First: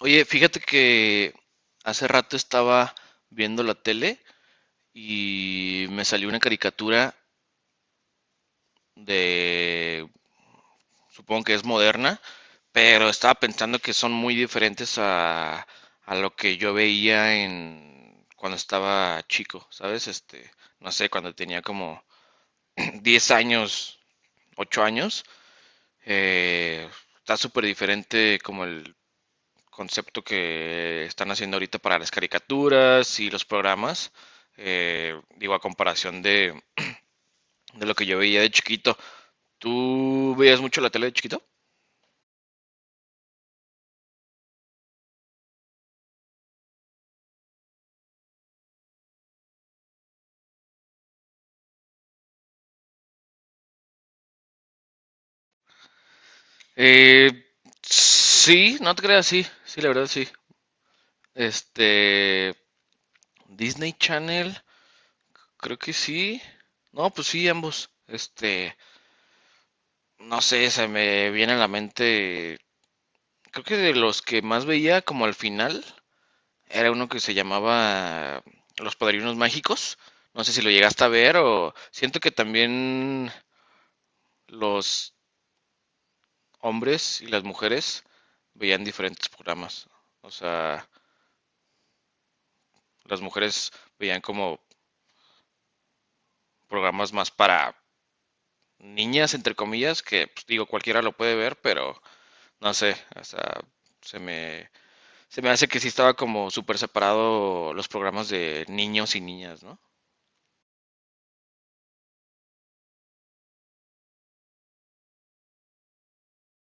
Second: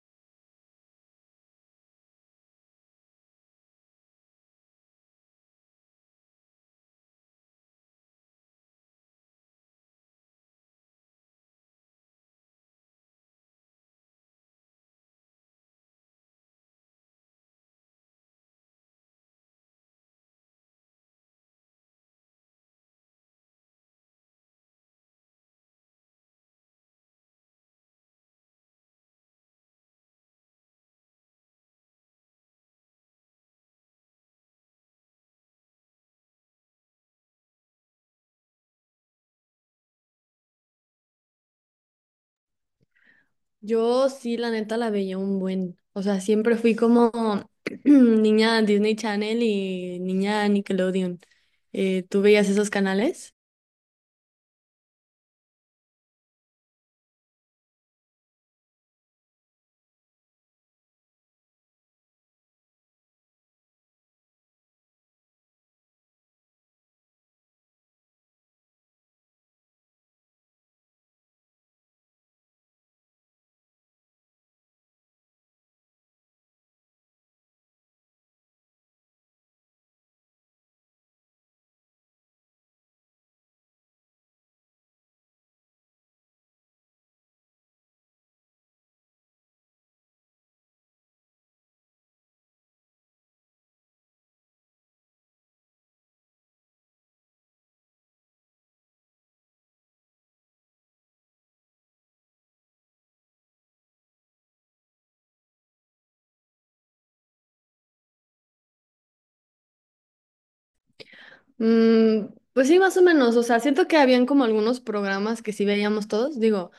Oye, fíjate que hace rato estaba viendo la tele y me salió una caricatura de, supongo que es moderna, pero estaba pensando que son muy diferentes a lo que yo veía en cuando estaba chico, ¿sabes? No sé, cuando tenía como 10 años, 8 años, eh, está súper diferente como el concepto que están haciendo ahorita para las caricaturas y los programas, digo, a comparación de lo que yo veía de chiquito. ¿Tú veías mucho la tele de chiquito? Yo sí, la neta, la veía un buen. O sea, siempre fui como niña Disney Channel y niña Nickelodeon. ¿Tú veías esos canales? Eh, sí, no te creas, sí, sí, la verdad sí. Este, Disney Channel, creo que sí. No, pues sí, ambos. No sé, se me viene a la mente, creo que de los que más veía como al final, era uno que se llamaba Los Padrinos Mágicos. No sé si lo llegaste a ver o siento que también los hombres y las mujeres veían diferentes programas. O sea, las mujeres veían como programas más para niñas, entre comillas, que pues, digo, cualquiera lo puede ver, pero no sé, o sea, se me, se me hace que sí estaba como súper separado los programas de niños y niñas, ¿no? Mm, pues sí, más o menos. O sea, siento que habían como algunos programas que sí veíamos todos. Digo,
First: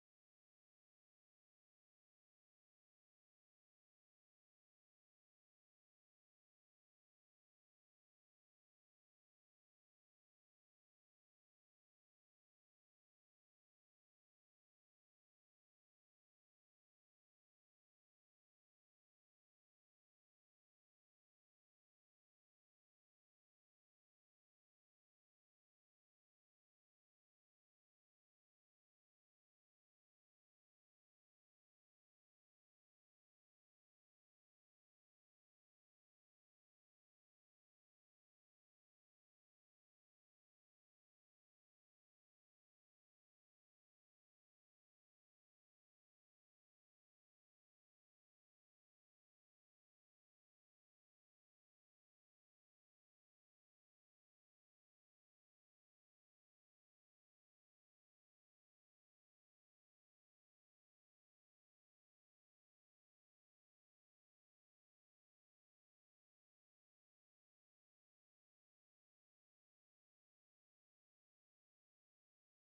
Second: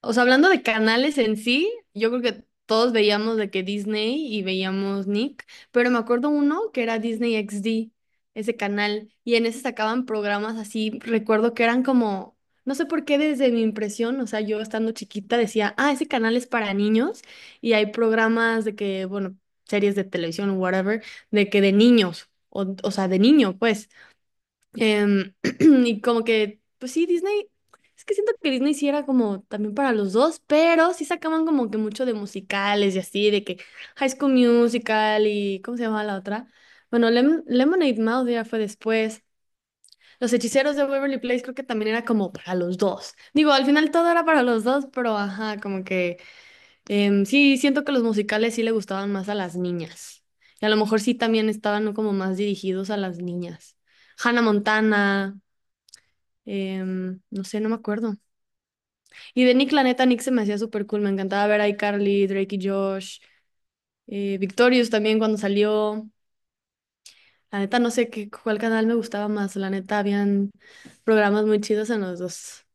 O sea, hablando de canales en sí, yo creo que todos veíamos de que Disney y veíamos Nick, pero me acuerdo uno que era Disney XD, ese canal, y en ese sacaban programas así, recuerdo que eran como, no sé por qué desde mi impresión, o sea, yo estando chiquita decía, ah, ese canal es para niños, y hay programas de que, bueno, series de televisión o whatever, de que de niños, o sea, de niño, pues. Em, y como que, pues sí, Disney, es que siento que Disney sí era como también para los dos, pero sí sacaban como que mucho de musicales y así, de que High School Musical y, ¿cómo se llamaba la otra? Bueno, Lemonade Mouth ya fue después. Los Hechiceros de Waverly Place creo que también era como para los dos. Digo, al final todo era para los dos, pero ajá, como que sí, siento que los musicales sí le gustaban más a las niñas. Y a lo mejor sí también estaban como más dirigidos a las niñas. Hannah Montana. No sé, no me acuerdo. Y de Nick, la neta, Nick se me hacía súper cool. Me encantaba ver a iCarly, Drake y Josh, Victorious también cuando salió. La neta, no sé qué, cuál canal me gustaba más. La neta, habían programas muy chidos en los dos.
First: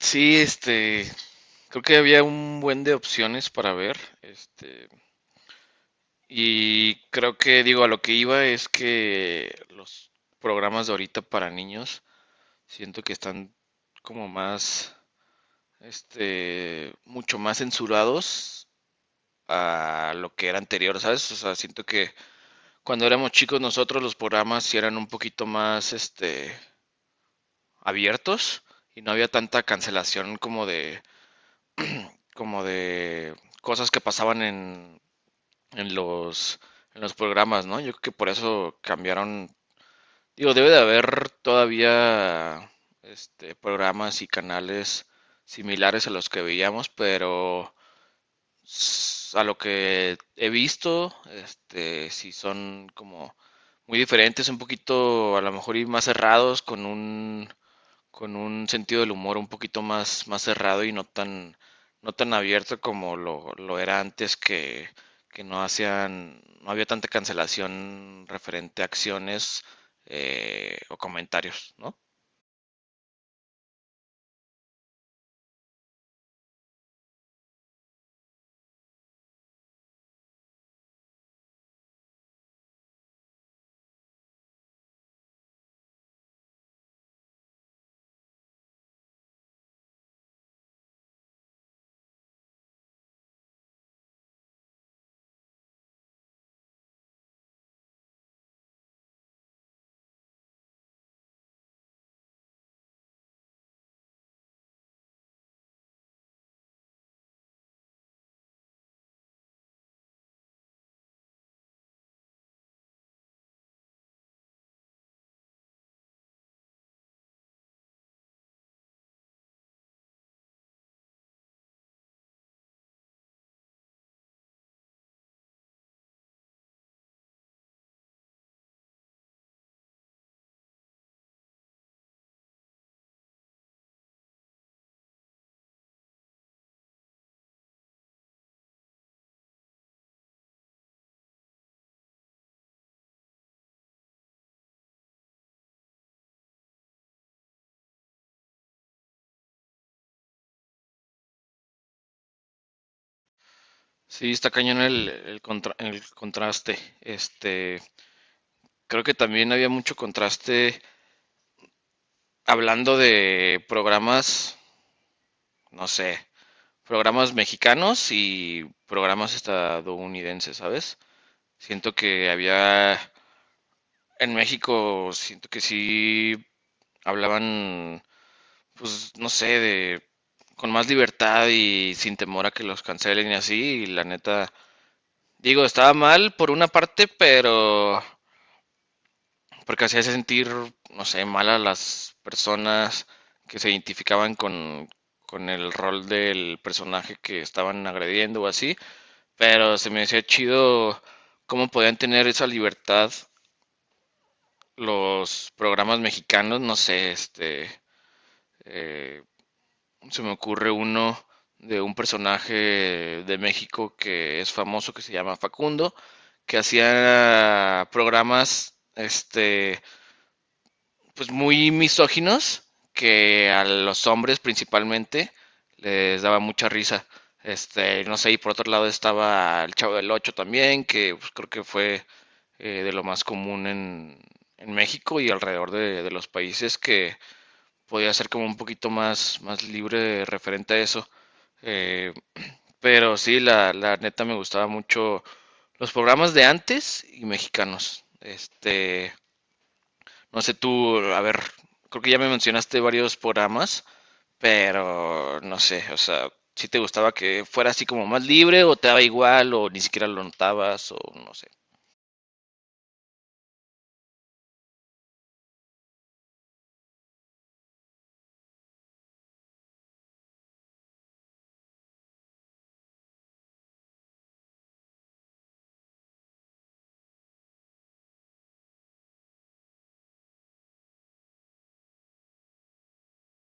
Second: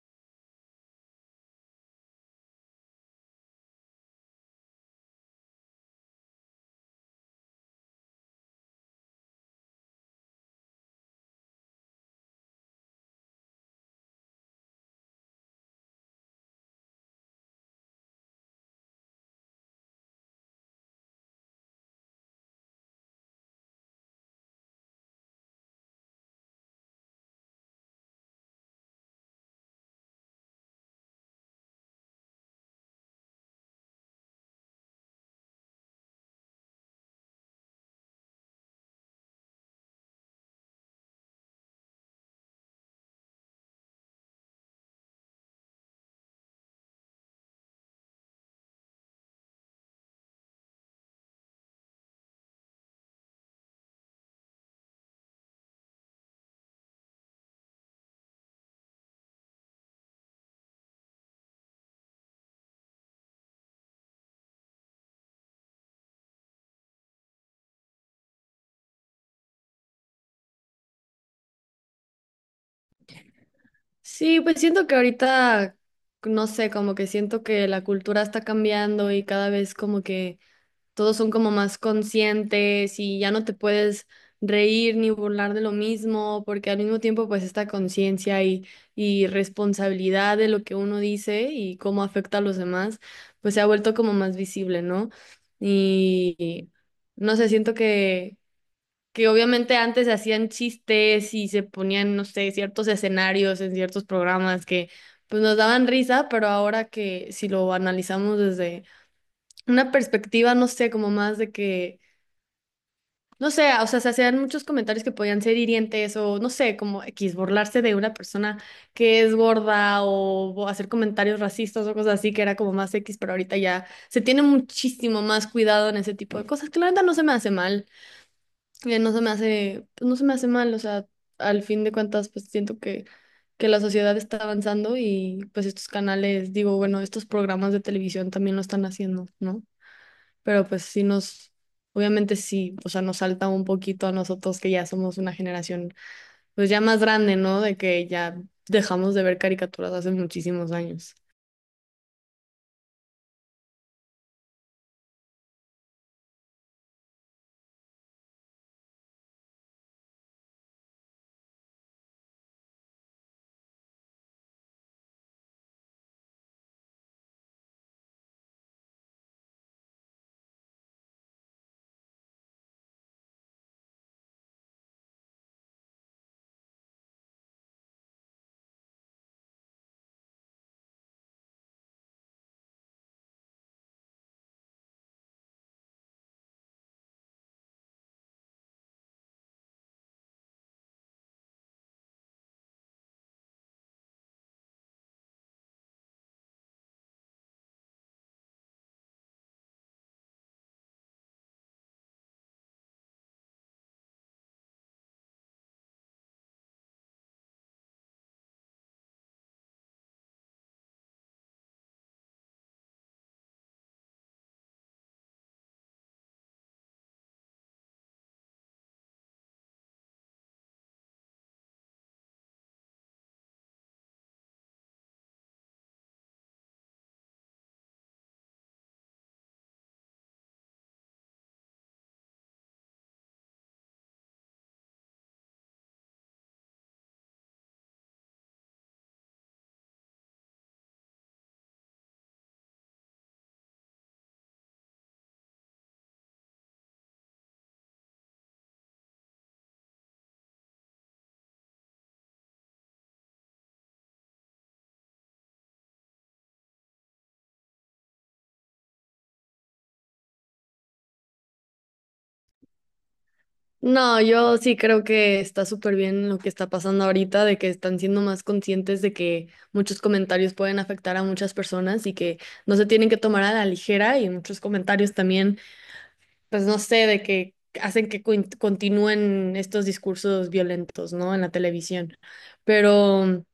Sí, creo que había un buen de opciones para ver, y creo que digo, a lo que iba es que los programas de ahorita para niños siento que están como mucho más censurados a lo que era anterior, ¿sabes? O sea, siento que cuando éramos chicos nosotros los programas sí eran un poquito abiertos y no había tanta cancelación como como de cosas que pasaban en en los programas, ¿no? Yo creo que por eso cambiaron. Digo, debe de haber todavía programas y canales similares a los que veíamos, pero a lo que he visto, sí son como muy diferentes, un poquito a lo mejor y más cerrados, con un sentido del humor un poquito más, más cerrado y no tan, no tan abierto como lo era antes que no hacían, no había tanta cancelación referente a acciones o comentarios, ¿no? Sí, pues siento que ahorita, no sé, como que siento que la cultura está cambiando y cada vez como que todos son como más conscientes y ya no te puedes reír ni burlar de lo mismo, porque al mismo tiempo pues esta conciencia y responsabilidad de lo que uno dice y cómo afecta a los demás, pues se ha vuelto como más visible, ¿no? Y no sé, siento que obviamente antes se hacían chistes y se ponían, no sé, ciertos escenarios en ciertos programas que pues nos daban risa, pero ahora que si lo analizamos desde una perspectiva, no sé, como más de que, no sé, o sea, se hacían muchos comentarios que podían ser hirientes o, no sé, como X, burlarse de una persona que es gorda o hacer comentarios racistas o cosas así, que era como más X, pero ahorita ya se tiene muchísimo más cuidado en ese tipo de cosas, que la neta no se me hace mal, no se me hace, pues, no se me hace mal, o sea, al fin de cuentas, pues siento que... Que la sociedad está avanzando y pues estos canales, digo, bueno, estos programas de televisión también lo están haciendo, ¿no? Pero pues sí nos, obviamente sí, o sea, nos salta un poquito a nosotros que ya somos una generación pues ya más grande, ¿no? De que ya dejamos de ver caricaturas hace muchísimos años. Sí, está cañón el contraste. Creo que también había mucho contraste hablando de programas, no sé, programas mexicanos y programas estadounidenses, ¿sabes? Siento que había en México siento que sí hablaban, pues no sé, de con más libertad y sin temor a que los cancelen y así, y la neta, digo, estaba mal por una parte, pero porque hacía sentir, no sé, mal a las personas que se identificaban con el rol del personaje que estaban agrediendo o así, pero se me hacía chido cómo podían tener esa libertad los programas mexicanos, no sé, Eh, se me ocurre uno de un personaje de México que es famoso, que se llama Facundo, que hacía programas, pues muy misóginos, que a los hombres principalmente les daba mucha risa. No sé, y por otro lado estaba el Chavo del Ocho también, que pues, creo que fue de lo más común en México y alrededor de los países que podía ser como un poquito más, más libre referente a eso. Eh, pero sí, la neta me gustaba mucho los programas de antes y mexicanos. No sé tú, a ver, creo que ya me mencionaste varios programas, pero no sé, o sea, si te gustaba que fuera así como más libre o te daba igual o ni siquiera lo notabas o no sé. No, yo sí creo que está súper bien lo que está pasando ahorita, de que están siendo más conscientes de que muchos comentarios pueden afectar a muchas personas y que no se tienen que tomar a la ligera y muchos comentarios también, pues no sé, de que hacen que continúen estos discursos violentos, ¿no? En la televisión. Pero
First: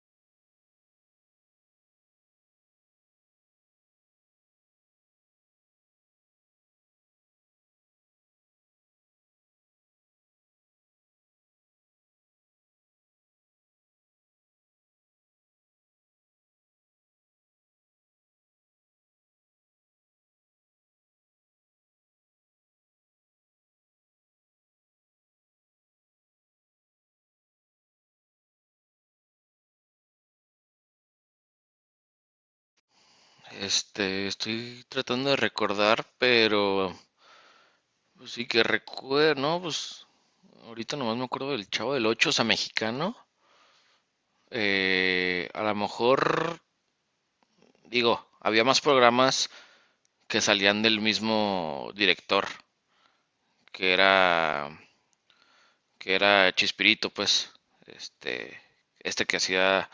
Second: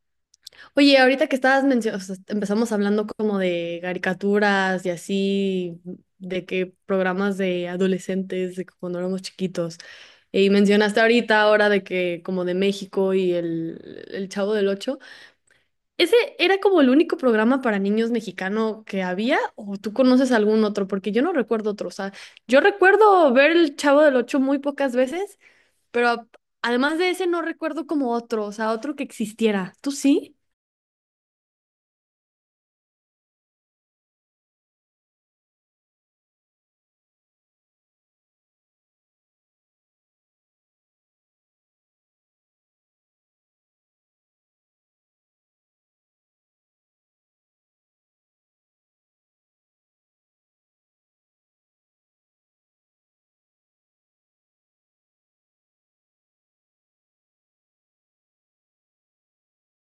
oye, ahorita que estabas mencionando, empezamos hablando como de caricaturas y así, de que programas de adolescentes, de que cuando éramos chiquitos. Y mencionaste ahorita ahora de que como de México y el Chavo del Ocho. ¿Ese era como el único programa para niños mexicano que había? ¿O tú conoces algún otro? Porque yo no recuerdo otro. O sea, yo recuerdo ver el Chavo del Ocho muy pocas veces, pero además de ese no recuerdo como otro, o sea, otro que existiera. ¿Tú sí? Estoy tratando de recordar, pero pues sí, que recuerde, no, pues ahorita nomás me acuerdo del Chavo del Ocho, o sea, mexicano. A lo mejor, digo, había más programas que salían del mismo director, que era, que era Chispirito, pues, este, este que hacía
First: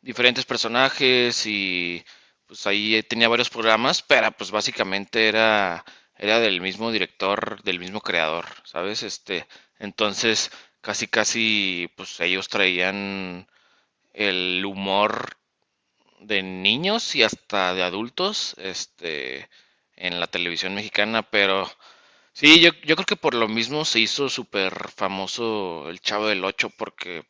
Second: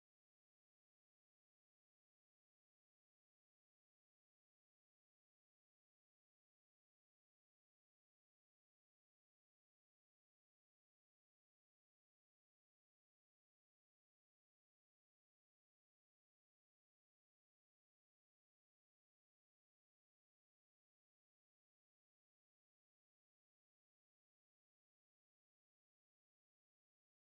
diferentes personajes y pues ahí tenía varios programas, pero pues básicamente era del mismo director, del mismo creador, ¿sabes? Entonces casi casi pues ellos traían el humor de niños y hasta de adultos, en la televisión mexicana, pero sí, yo creo que por lo mismo se hizo súper famoso el Chavo del Ocho, porque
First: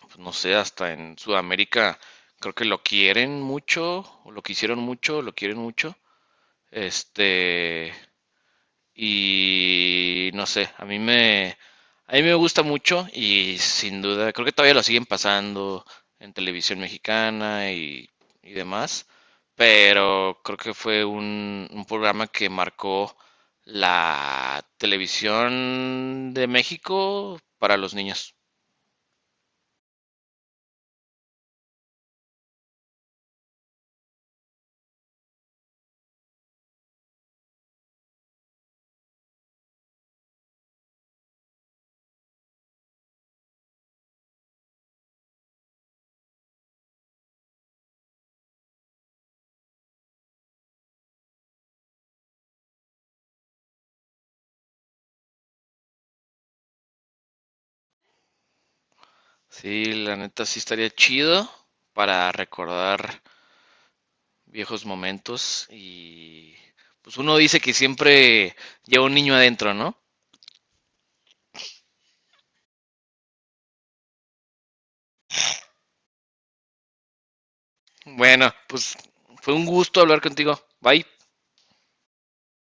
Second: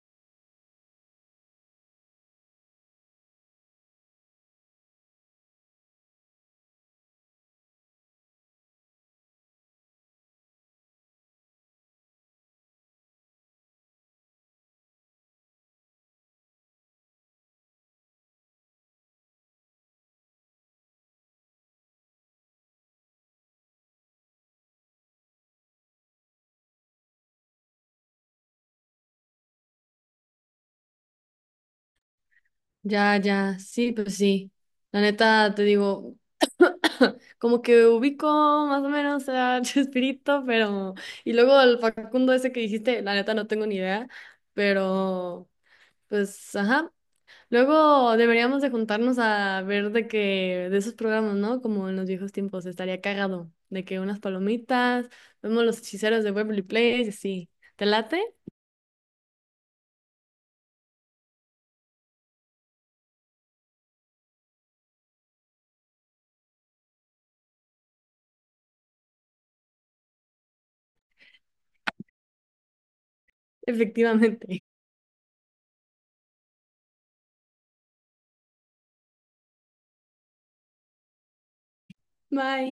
pues, no sé, hasta en Sudamérica creo que lo quieren mucho, o lo quisieron mucho, o lo quieren mucho. Este, y no sé, a mí me gusta mucho y sin duda, creo que todavía lo siguen pasando en televisión mexicana y demás, pero creo que fue un programa que marcó la televisión de México para los niños. Ya, ya, sí, pues sí. La neta, te digo, como que ubico más o menos a Chespirito, pero... Y luego el Facundo ese que dijiste, la neta no tengo ni idea, pero pues, ajá. Luego deberíamos de juntarnos a ver de que, de esos programas, ¿no? Como en los viejos tiempos, estaría cagado, de que unas palomitas, vemos los Hechiceros de Waverly Place, y así. ¿Te late? Sí, la neta sí estaría chido para recordar viejos momentos y pues uno dice que siempre lleva un niño adentro, ¿no? Efectivamente. Bueno, pues fue un gusto hablar contigo. Bye. Bye.